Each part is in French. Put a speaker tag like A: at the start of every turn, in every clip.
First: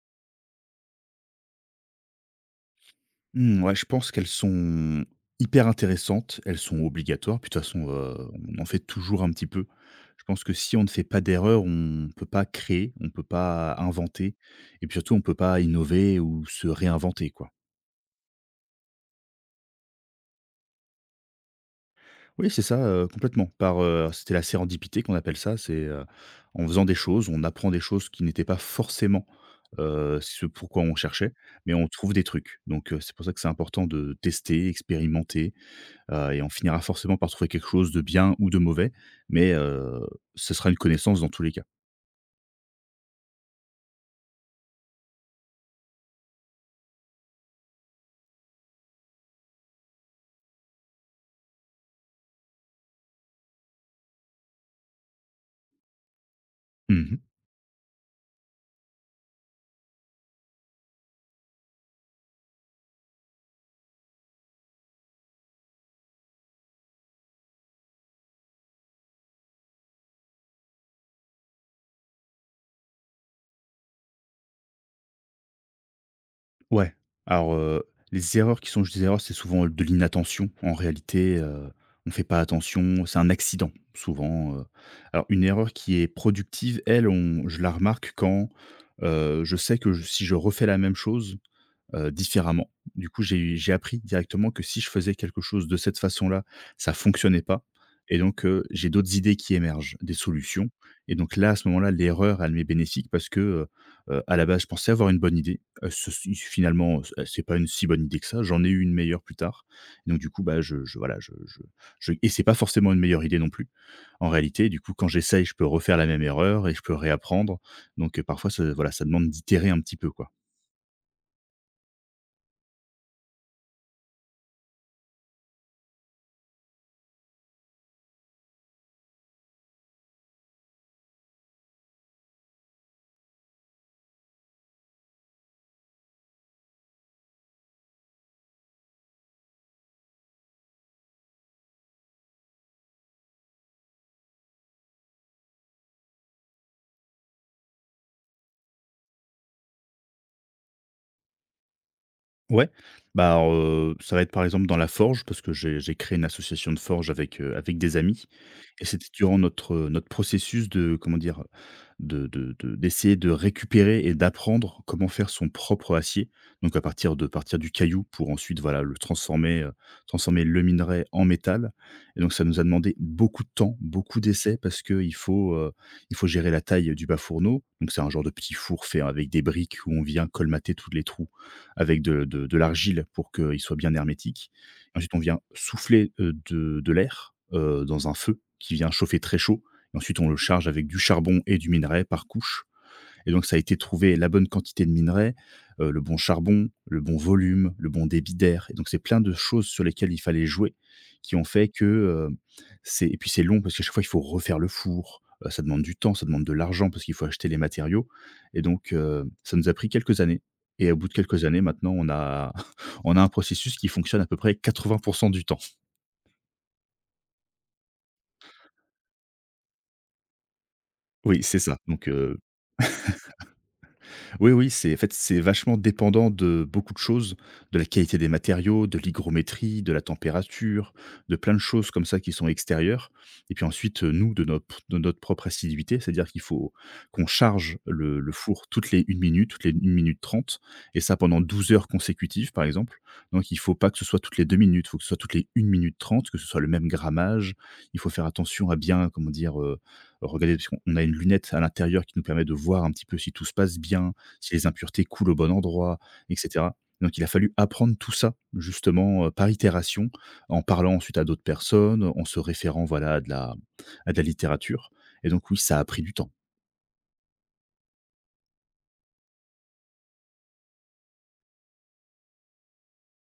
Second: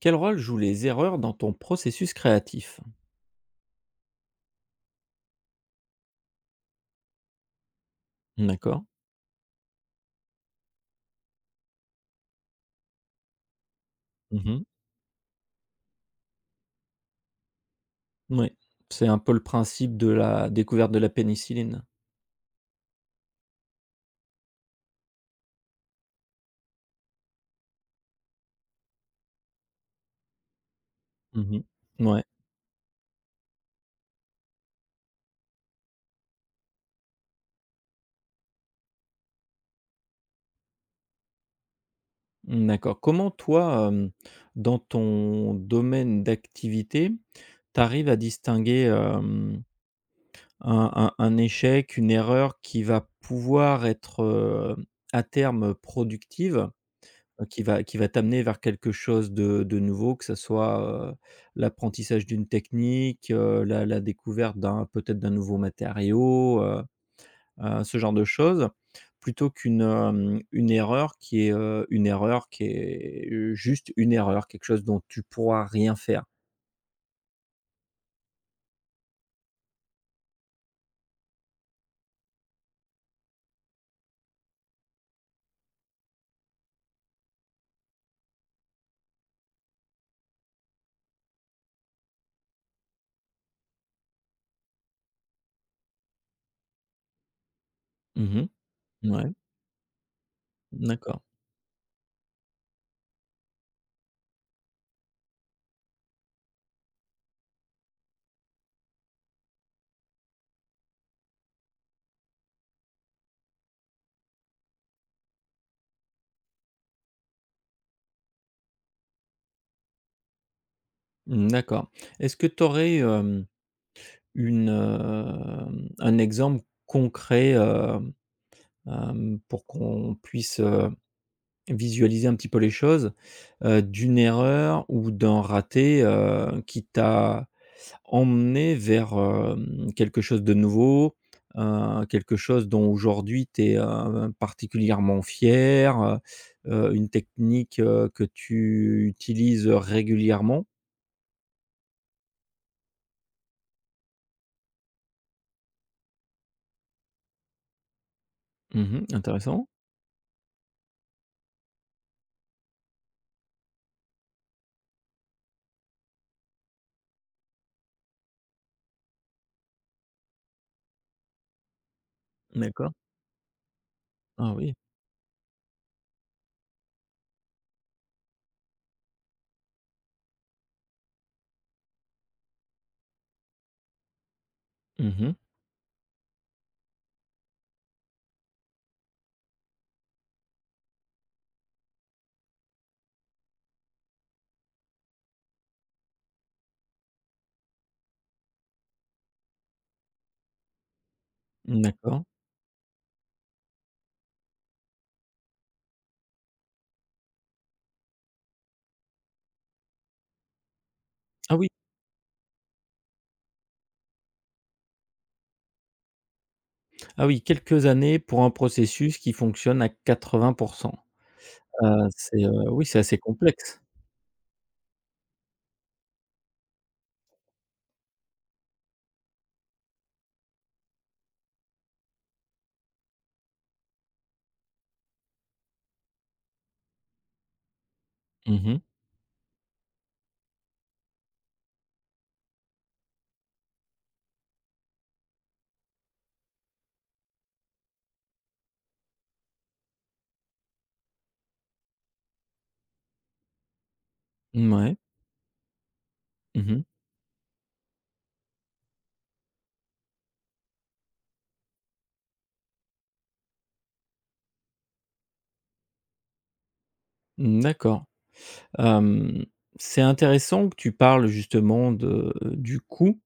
A: Quel rôle jouent les erreurs dans ton processus créatif?
B: Mmh, ouais, je pense qu'elles sont hyper intéressantes, elles sont obligatoires, puis de toute façon, on en fait
A: D'accord.
B: toujours un petit peu. Je pense que si on ne fait pas d'erreur, on ne peut pas créer, on ne peut pas inventer
A: Mmh mh.
B: et puis surtout on ne peut pas innover ou se réinventer, quoi.
A: C'est un peu le principe de la découverte de la pénicilline.
B: Oui, c'est ça, complètement, c'était la sérendipité qu'on appelle ça, en faisant des choses, on apprend des choses qui n'étaient pas forcément, ce pourquoi on cherchait,
A: Mmh mh.
B: mais on trouve des trucs. Donc, c'est pour ça que c'est important de tester, expérimenter. Et on finira forcément par trouver quelque chose de bien ou de mauvais, mais ce sera une connaissance dans tous les cas.
A: Mmh, d'accord. Comment toi, dans ton domaine d'activité, tu arrives à distinguer, un échec, une erreur qui va pouvoir être, à terme productive,
B: Mmh.
A: qui va t'amener vers quelque chose de nouveau, que ça soit, heu, l'apprentissage d'une technique, la découverte d'un peut-être d'un nouveau matériau, ce genre de choses, plutôt qu'une, une erreur qui est, une erreur qui est, juste une erreur, quelque chose dont tu pourras rien faire.
B: Ouais. Alors, les erreurs qui sont juste des erreurs, c'est souvent de l'inattention. En réalité, on fait pas attention, c'est un accident souvent. Alors une erreur qui est productive, elle, on je la remarque quand, je sais que je si je refais la même chose, différemment. Du coup, j'ai appris directement que si je faisais quelque chose de cette façon-là, ça fonctionnait pas et
A: Mmh
B: donc
A: mh.
B: j'ai d'autres idées qui émergent, des solutions. Et
A: D'accord.
B: donc là, à ce moment-là, l'erreur, elle m'est bénéfique parce que, à la base, je pensais avoir une bonne idée. Ce si finalement, c'est pas une si bonne idée que ça. J'en ai eu une meilleure plus tard. Et donc du coup, bah, je voilà, je et c'est pas forcément une meilleure idée non plus. En réalité, du coup, quand j'essaye, je peux refaire la même erreur et je peux réapprendre. Donc parfois, ce voilà, ça demande d'itérer un petit peu, quoi.
A: Mmh, d'accord. Est-ce que tu aurais un exemple concret, pour qu'on puisse, visualiser un petit peu les choses, d'une erreur ou d'un raté, qui t'a emmené vers, quelque chose de nouveau, quelque chose dont aujourd'hui tu es particulièrement fier, une technique, que tu utilises régulièrement?
B: Ouais, bah, alors, ça va être par exemple dans la forge parce que j'ai créé une association de forge avec des amis et c'était
A: Mmh.
B: durant
A: Intéressant.
B: notre processus de comment dire? De d'essayer de récupérer et d'apprendre comment faire son propre acier. Donc à partir du caillou pour ensuite voilà le transformer, transformer le minerai en métal et donc ça nous a
A: D'accord.
B: demandé beaucoup de temps, beaucoup
A: Ah
B: d'essais
A: oui.
B: parce qu'il faut gérer la taille du bas fourneau. Donc c'est un genre de petit four fait avec des briques où on vient colmater tous les trous avec de l'argile pour qu'il soit bien hermétique. Ensuite, on
A: Mmh.
B: vient souffler, de l'air, dans un feu qui vient chauffer très chaud. Et ensuite, on le charge avec du charbon et du minerai par couche et donc, ça a été trouver la bonne quantité de minerais, le bon charbon, le bon volume, le bon débit d'air. Et donc, c'est plein de choses sur lesquelles il fallait jouer, qui ont fait que,
A: D'accord.
B: c'est et puis c'est long parce qu'à chaque fois, il faut refaire le four, ça demande du temps, ça demande de l'argent parce qu'il faut acheter les matériaux. Et donc, ça nous a pris quelques années et au bout de quelques
A: Ah
B: années,
A: oui,
B: maintenant, on a on a un processus qui fonctionne à peu près 80 du temps.
A: ah oui, quelques années pour un processus qui fonctionne à 80%.
B: Oui, c'est ça.
A: Ah c'est, heu, oui, c'est assez complexe.
B: Oui, oui, c'est vachement dépendant de beaucoup de choses, de la qualité des matériaux, de l'hygrométrie, de la température, de plein de choses comme ça qui sont extérieures. Et puis ensuite, nous, de notre propre assiduité, c'est-à-dire qu'il faut qu'on charge le four
A: Mmh.
B: toutes les 1 minute, toutes les 1 minute 30, et ça pendant 12 heures consécutives, par exemple. Donc il faut pas que ce soit toutes les 2 minutes, il faut que ce soit toutes les 1 minute 30, que ce soit le même grammage. Il faut faire attention à bien, comment dire, regarder parce qu'on a une lunette à l'intérieur qui nous permet de voir un petit peu si tout se passe bien, si les
A: Mouais.
B: impuretés coulent au bon endroit, et
A: Mmh
B: cetera.
A: mh.
B: Donc il a fallu apprendre tout ça justement, par itération, en parlant ensuite à d'autres personnes, en se référant, voilà, à de la littérature et donc oui, ça a pris du temps.
A: D'accord. Hem, c'est intéressant que tu parles justement de du coût,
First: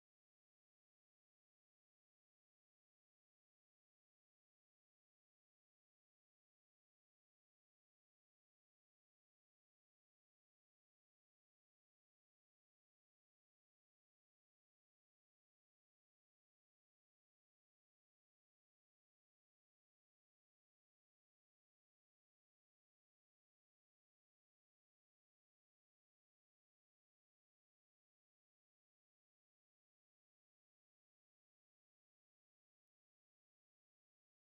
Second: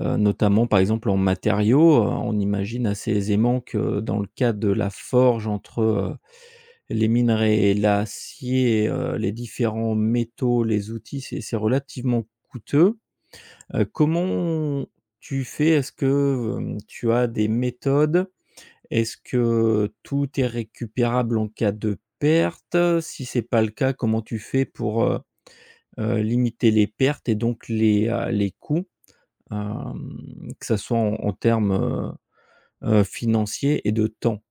A: notamment par exemple en matériaux. On imagine assez aisément que dans le cas de la forge, entre, les minerais et l'acier, les différents métaux, les outils, c'est relativement coûteux. Comment tu fais? Est-ce que, tu as des méthodes? Est-ce que tout est récupérable en cas de perte? Si c'est pas le cas, comment tu fais pour, limiter les pertes et donc les coûts? Que ça soit en termes, financiers et de temps?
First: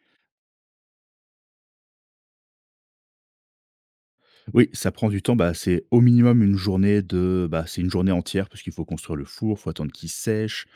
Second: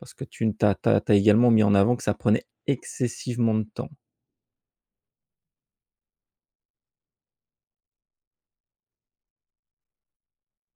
A: Parce que tu as également mis en avant que ça prenait excessivement de temps.
B: Oui, ça prend du temps. Bah, c'est au minimum une journée de, bah, c'est une journée entière parce qu'il faut construire le four, faut attendre qu'il sèche,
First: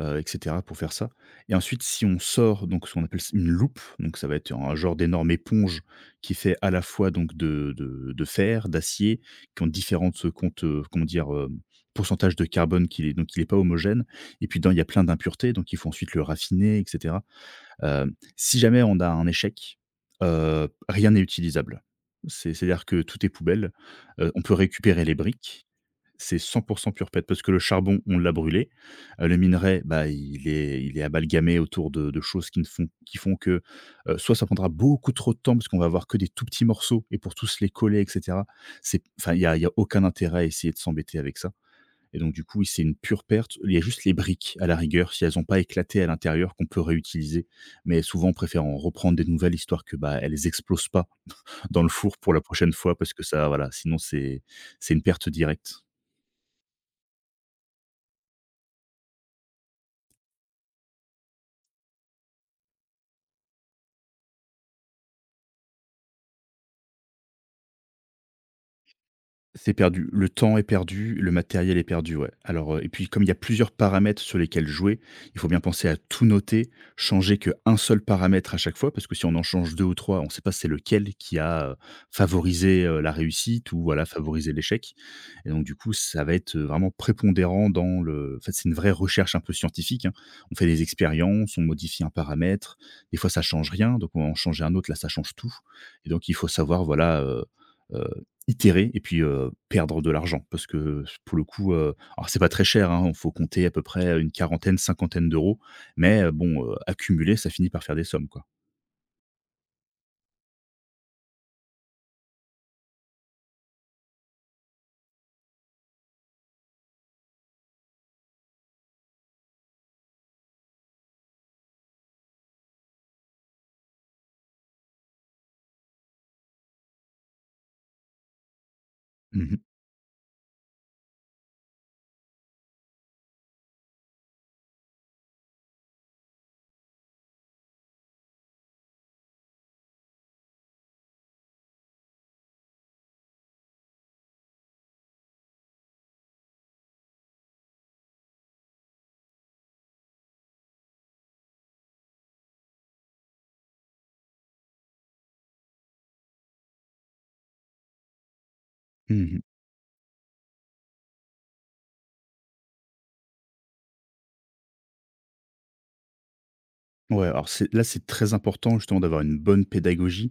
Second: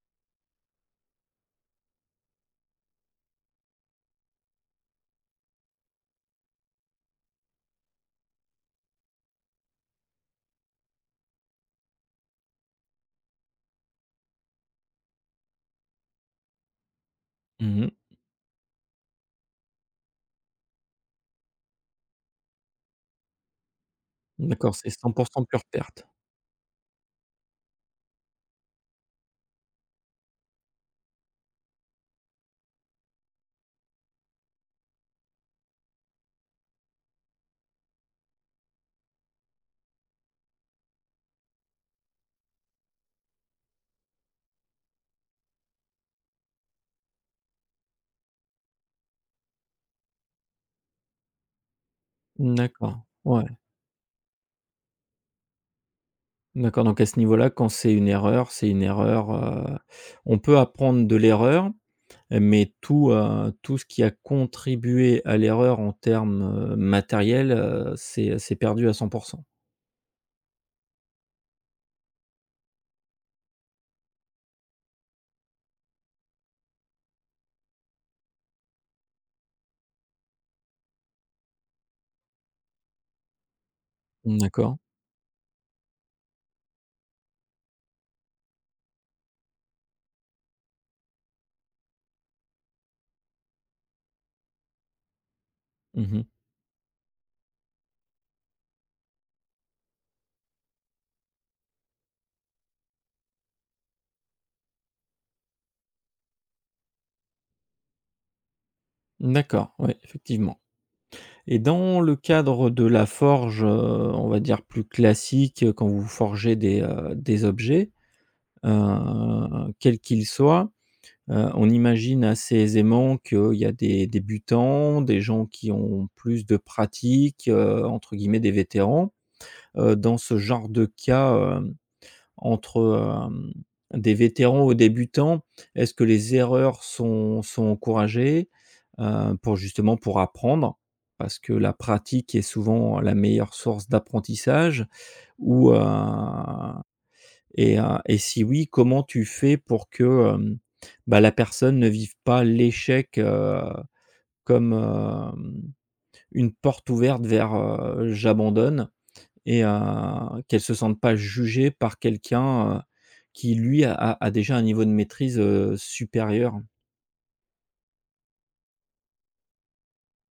B: et cetera pour faire ça. Et ensuite, si on sort donc ce qu'on appelle une loupe, donc ça va être un genre d'énorme éponge qui fait à la fois donc de fer, d'acier, qui ont différentes, comment dire, pourcentages de carbone qui est donc il n'est pas homogène et puis dedans il y a plein d'impuretés donc il faut ensuite le raffiner etc.
A: Mmh.
B: Si jamais on a un échec, rien n'est utilisable. C'est-à-dire que tout est poubelle. On peut
A: D'accord, c'est
B: récupérer les
A: 100% pure
B: briques,
A: perte.
B: c'est 100 pure pète parce que le charbon, on l'a brûlé. Le minerai, bah, il est amalgamé autour de choses qui ne font qui font que, soit ça prendra beaucoup trop de temps parce qu'on va avoir que des tout petits morceaux et pour tous les coller et cetera, c'est enfin, il y a aucun intérêt à essayer de s'embêter avec ça et donc du coup, oui, c'est une pure perte. Il y a juste les briques à la rigueur, si elles n'ont pas éclaté à l'intérieur, qu'on peut réutiliser. Mais souvent, on préfère en reprendre des nouvelles, histoire que, bah, elles explosent pas dans le four pour la prochaine fois
A: D'accord,
B: parce que
A: ouais,
B: ça voilà, sinon c'est une perte directe.
A: d'accord, donc à ce niveau-là, quand c'est une erreur, on peut apprendre de l'erreur, mais tout ce qui a contribué à l'erreur en termes, matériels, c'est perdu à 100%.
B: C'est perdu. Le temps est perdu, le matériel est perdu, ouais. Alors, et puis comme il y a plusieurs paramètres sur lesquels jouer, il faut bien penser à tout noter, changer qu'un seul paramètre à chaque fois, parce que si on en change 2 ou 3, on ne sait pas c'est lequel qui a, favorisé, la réussite ou voilà, favorisé
A: D'accord.
B: l'échec et donc du coup, ça va être vraiment prépondérant dans le en fait, c'est une vraie recherche un peu scientifique, hein. On fait des expériences, on modifie un paramètre, des fois ça change rien, donc on va en changer un autre, là ça change tout et
A: Mmh.
B: donc il faut savoir, voilà, itérer et puis, perdre de l'argent parce que, pour le coup, alors c'est pas très cher, hein, il faut compter à peu près une quarantaine, cinquantaine d'euros mais, accumuler, ça finit par faire des sommes, quoi.
A: D'accord, ouais, effectivement. Et dans le cadre de la forge, on va dire plus classique, quand vous forgez des objets, quels qu'ils soient. On imagine assez aisément qu'il y a des débutants, des gens qui ont plus de pratique, entre guillemets «des vétérans».
B: Mmh mh.
A: Dans ce genre de cas, entre, des vétérans aux débutants, est-ce que les erreurs sont encouragées? Pour justement pour apprendre, parce que la pratique est souvent la meilleure source d'apprentissage? Ou et si oui, comment tu fais pour que, bah, la personne ne vive pas l'échec, comme, une porte ouverte vers, «j'abandonne»,
B: Mmh.
A: et qu'elle se sente pas jugée par quelqu'un, qui lui a déjà un niveau de maîtrise, supérieur?
B: Ouais, alors c'est là, c'est très important justement d'avoir une bonne pédagogie,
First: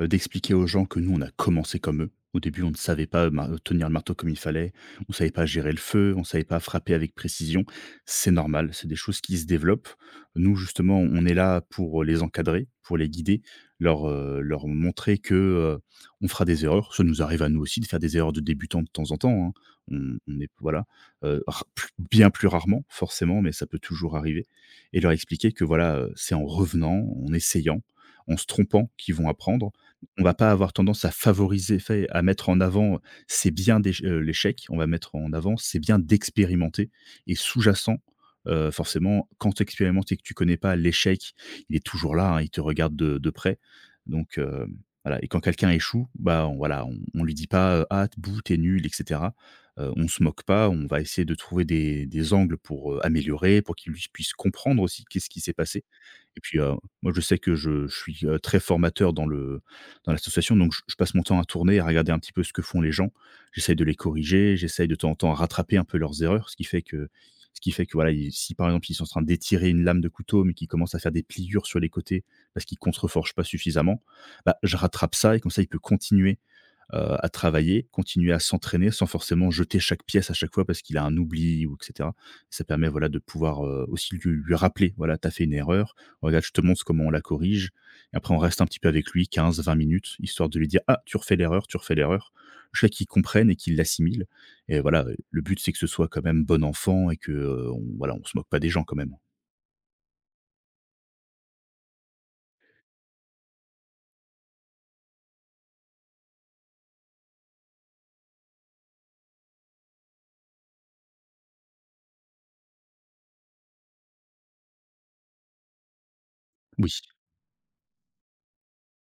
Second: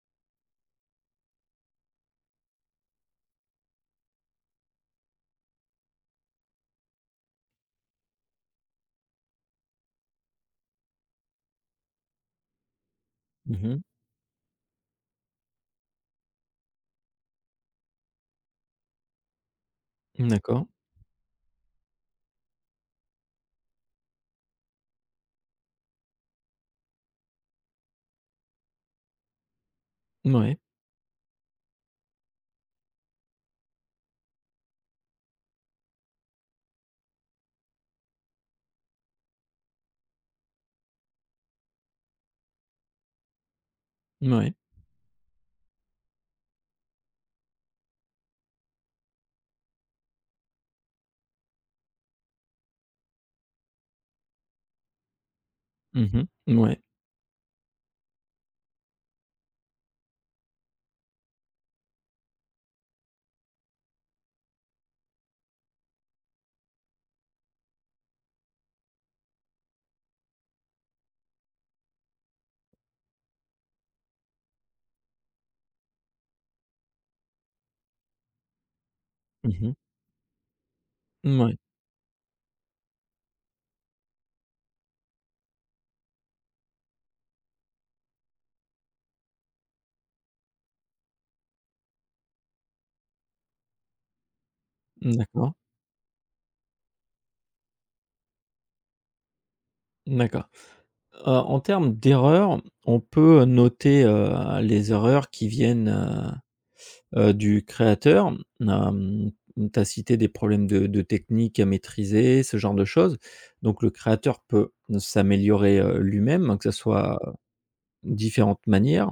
B: d'expliquer aux gens que nous, on a commencé comme eux. Au début, on ne savait pas mar tenir le marteau comme il fallait, on ne savait pas gérer le feu, on ne savait pas frapper avec précision. C'est normal, c'est des choses qui se développent. Nous, justement, on est là pour les encadrer, pour les guider,
A: Mmh.
B: leur montrer que, on fera des erreurs. Ça nous arrive à nous aussi de faire des erreurs de débutants de temps en temps, hein. On est
A: D'accord.
B: voilà, ra plus bien plus rarement forcément, mais ça peut toujours arriver et leur expliquer que voilà, c'est en revenant, en essayant, en se trompant qu'ils vont apprendre. On va pas
A: Mouais,
B: avoir tendance à favoriser fait à mettre en avant, c'est bien d'éche l'échec, on va mettre en avant, c'est bien d'expérimenter et sous-jacent, forcément quand tu expérimentes et que tu connais pas l'échec, il est toujours là, hein, il te regarde de près donc
A: mouais.
B: voilà et quand quelqu'un échoue, bah, on voilà, on lui dit pas, «Ah, bouh, t'es nul» etc. On se moque pas, on va essayer de trouver des angles pour, améliorer, pour qu'il lui puisse comprendre aussi qu'est-ce qui s'est passé
A: Mmh mh.
B: et puis,
A: Mouais.
B: moi je sais que je suis, très formateur dans l'association donc je passe mon temps à tourner, à regarder un petit peu ce que font les gens. J'essaye de les corriger, j'essaye de temps en temps à rattraper un peu leurs erreurs, ce qui fait que voilà, ils si par exemple ils sont en train d'étirer une lame de couteau, mais qu'ils commencent à faire des pliures sur les côtés parce qu'ils contreforgent pas suffisamment, bah, je rattrape ça et comme ça il peut continuer à travailler, continuer à s'entraîner sans forcément
A: Mmh.
B: jeter chaque pièce à chaque fois parce qu'il a un oubli ou et cetera. Ça permet, voilà, de pouvoir, aussi lui rappeler: «Voilà, t'as fait une erreur, regarde, je te montre comment on la corrige.» Et après on reste un petit peu avec lui 15-20 minutes, histoire de lui dire: «Ah, tu refais l'erreur, tu refais l'erreur.» Je Jusqu'à qu'il comprenne et qu'il l'assimile, et voilà, le
A: D'accord,
B: but, c'est que ce soit quand même bon enfant et que, on voilà, on se moque pas des gens quand même.
A: d'accord. En termes d'erreurs, on peut noter, les erreurs qui viennent, du créateur. Hem, Tu as cité des problèmes de technique à maîtriser, ce genre de choses. Donc le créateur peut s'améliorer, lui-même, hein, que ça
B: Oui.
A: soit différentes manières.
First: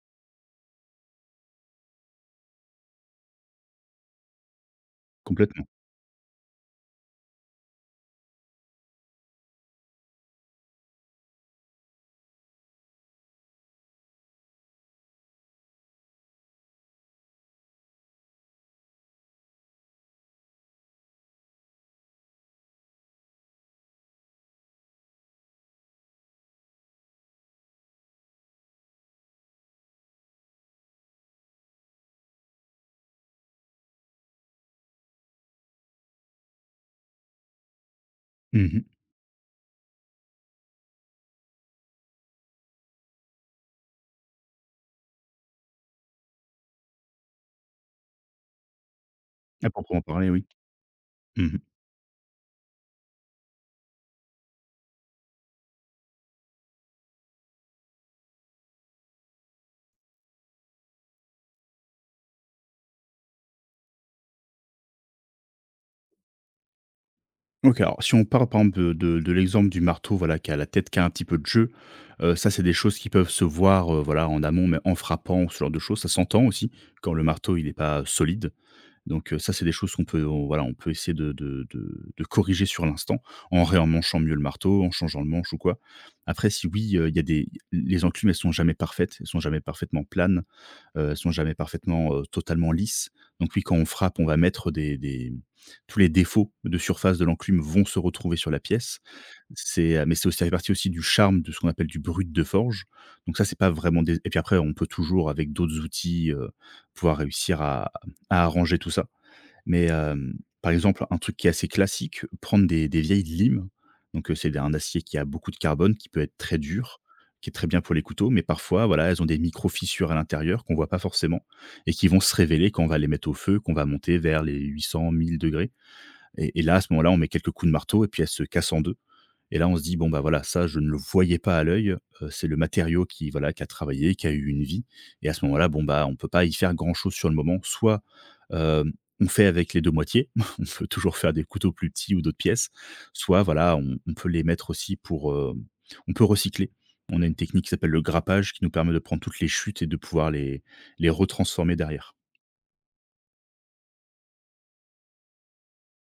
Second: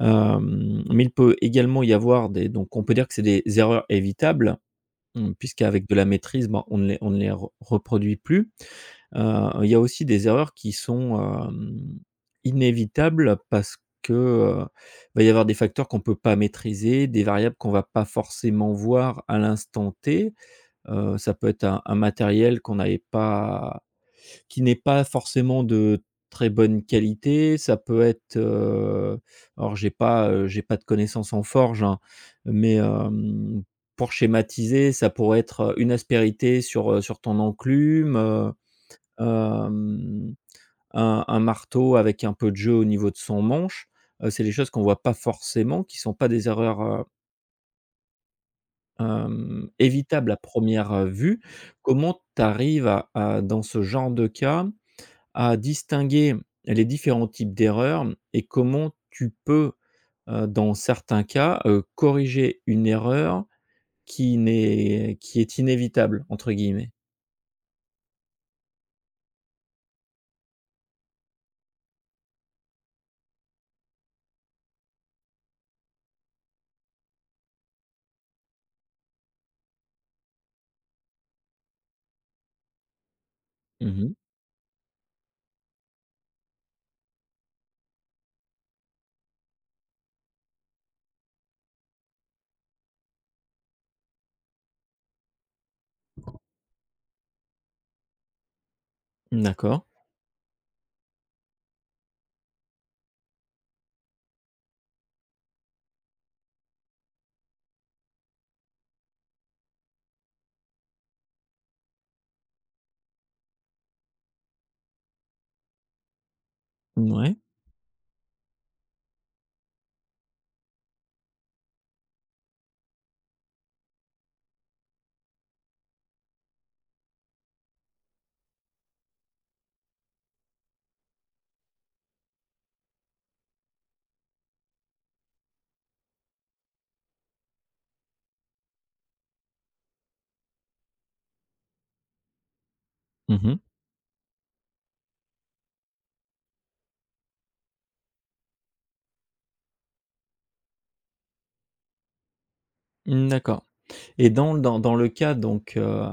A: Mais il peut également y avoir des donc on peut dire que c'est des erreurs évitables, mmh,
B: Complètement.
A: puisqu'avec de la maîtrise, ben, on ne les re reproduit plus. Il y a aussi des erreurs qui sont, inévitables parce que, va y avoir des facteurs qu'on ne peut pas maîtriser, des variables qu'on va pas forcément voir à l'instant T. Ça peut être un matériel qu'on n'avait pas qui n'est pas forcément de très bonne qualité, ça peut être, alors j'ai pas de connaissances en forge, hein, mais, pour schématiser, ça pourrait être une aspérité sur ton enclume,
B: Mmh mh.
A: hem, un marteau avec un peu de jeu au niveau de son manche, c'est des choses qu'on voit pas forcément, qui sont pas des erreurs,
B: À proprement parler,
A: évitables à
B: oui.
A: première re vue.
B: Mmh.
A: Comment tu arrives à dans ce genre de cas, à distinguer les différents types d'erreurs et comment tu peux, dans certains cas, corriger une erreur qui n'est qui est «inévitable» entre guillemets?
B: OK, alors si on parle par exemple de l'exemple du marteau, voilà, qui a la tête qui a un petit peu de jeu. Ça, c'est des choses qui peuvent se voir, voilà, en amont, mais en frappant, ce genre de choses. Ça s'entend aussi quand le marteau il est pas solide. Donc ça c'est des choses qu'on peut on voilà, on peut essayer de corriger sur l'instant, en
A: Mmh.
B: réemmanchant mieux le marteau, en changeant le manche ou quoi. Après si oui, il y a des les enclumes, elles sont jamais parfaites, elles sont jamais parfaitement planes. Elles sont jamais parfaitement, totalement lisses. Donc oui, quand on frappe, on va mettre des tous les défauts de surface de l'enclume vont se retrouver sur la pièce.
A: D'accord.
B: C'est, mais c'est aussi, ça fait partie aussi du charme de ce qu'on appelle du brut de forge. Donc ça, c'est pas vraiment des, et puis après, on peut toujours avec d'autres outils, pouvoir réussir à arranger tout ça. Mais, par exemple, un truc qui est assez classique, prendre des vieilles limes. Donc, c'est un acier qui a beaucoup de carbone, qui peut être très dur,
A: Mouais.
B: qui est très bien pour les couteaux, mais parfois, voilà, elles ont des micro-fissures à l'intérieur qu'on voit pas forcément et qui vont se révéler quand on va les mettre au feu, qu'on va monter vers les 800-1000 degrés, et là, à ce moment-là, on met quelques coups de marteau et puis elles se cassent en 2. Et là, on se dit: «Bon, bah, voilà, ça, je ne le voyais pas à l'œil, c'est le matériau qui, voilà, qui a travaillé, qui a eu une vie.» Et à ce moment-là, bon, bah, on peut pas y faire grand-chose sur le moment. Soit, hem, on fait avec les 2 moitiés, on peut toujours faire des couteaux plus petits ou d'autres pièces, soit,
A: Mmh.
B: voilà, on peut les mettre aussi pour, on peut recycler. On a une technique qui s'appelle le grappage qui nous permet de prendre toutes les chutes et de pouvoir les retransformer derrière.
A: D'accord. Et dans le cas donc,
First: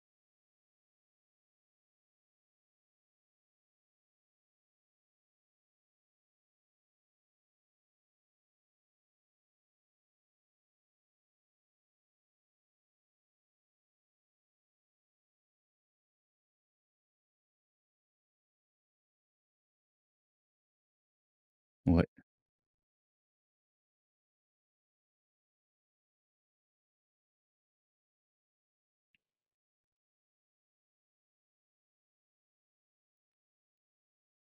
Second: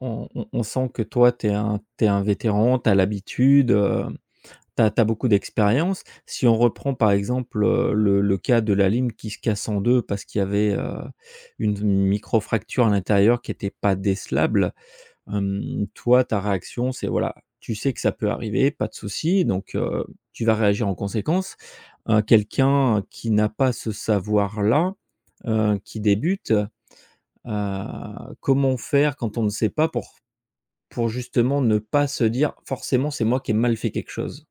A: on sent que toi tu es un t'es un vétéran, tu as l'habitude, tu as beaucoup d'expérience. Si on reprend par exemple, le cas de la lime qui se casse en 2 parce qu'il y avait, une microfracture à l'intérieur qui était pas décelable, toi ta réaction c'est voilà, tu sais que ça peut arriver, pas de souci donc, tu vas réagir en conséquence.
B: Ouais.
A: Quelqu'un qui n'a pas ce savoir-là, qui débute. Comment faire quand on ne sait pas, pour justement ne pas se dire: «Forcément, c'est moi qui ai mal fait quelque chose».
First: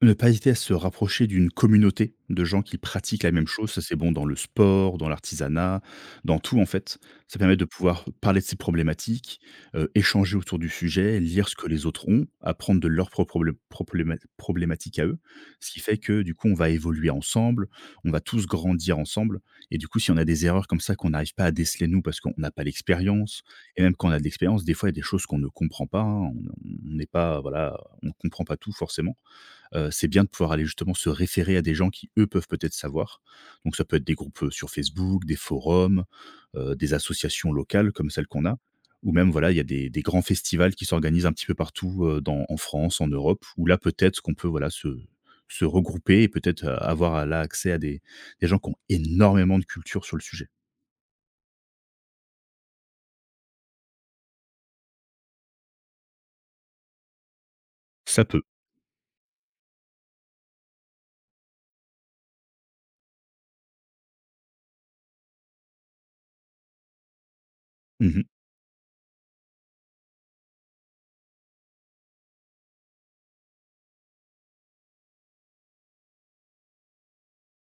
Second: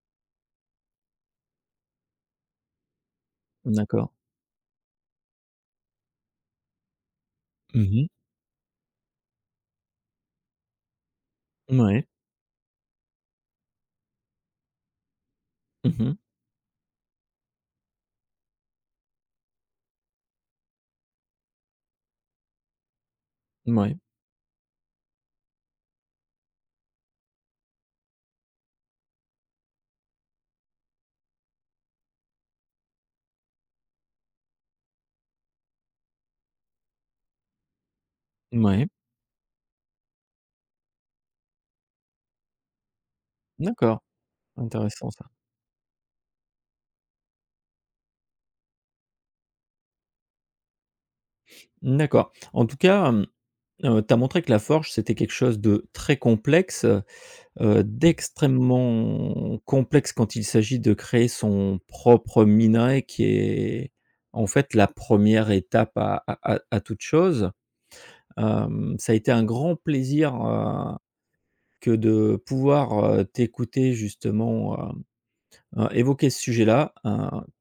B: Ne pas hésiter à se rapprocher d'une communauté de gens qui pratiquent la même chose. Ça, c'est bon
A: D'accord.
B: dans le sport, dans l'artisanat, dans tout, en fait. Ça permet de
A: Mmh,
B: pouvoir
A: ouais.
B: parler de ses problématiques, échanger autour du sujet, lire ce que les
A: Mouais.
B: autres ont, apprendre de leurs propres problématiques à eux. Ce qui fait
A: Mmh mh.
B: que, du coup, on va évoluer ensemble, on va tous grandir ensemble, et du coup, si on a des erreurs comme ça qu'on n'arrive pas à déceler nous parce qu'on n'a pas l'expérience, et même quand on a de l'expérience, des fois, il y a des choses qu'on ne comprend pas, hein. On n'est pas, voilà, on ne comprend pas tout forcément. C'est bien de pouvoir aller justement se référer à des gens qui, eux, peuvent peut-être savoir. Donc ça peut être des groupes, sur Facebook, des forums, des associations locales comme celles qu'on a,
A: Ouais. Ouais.
B: ou même voilà, il y a des grands festivals qui s'organisent un petit peu partout, dans en France, en Europe, où là,
A: D'accord.
B: peut-être qu'on peut, voilà,
A: Intéressant, ça.
B: se regrouper et peut-être, avoir là accès à des gens qui ont énormément de culture sur le sujet.
A: D'accord. En tout cas, tu as montré que la forge, c'était quelque chose de très complexe,
B: Ça peut.
A: d'extrêmement complexe quand il s'agit de créer son propre minerai qui est en fait la première étape à toute chose.
B: Mmh.
A: Ça a été un grand plaisir, que de pouvoir, t'écouter justement, évoquer ce sujet-là,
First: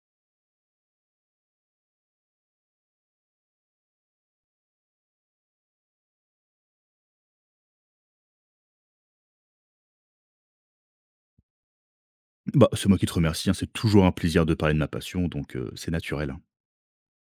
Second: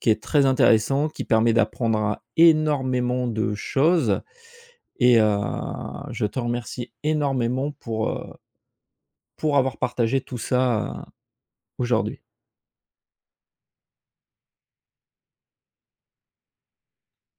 A: qui est très intéressant, qui permet d'apprendre à énormément de choses, et je te remercie énormément pour avoir partagé tout ça, aujourd'hui.
B: Bah, c'est moi qui te remercie, hein, c'est toujours un plaisir de parler de ma passion donc c'est naturel, hein.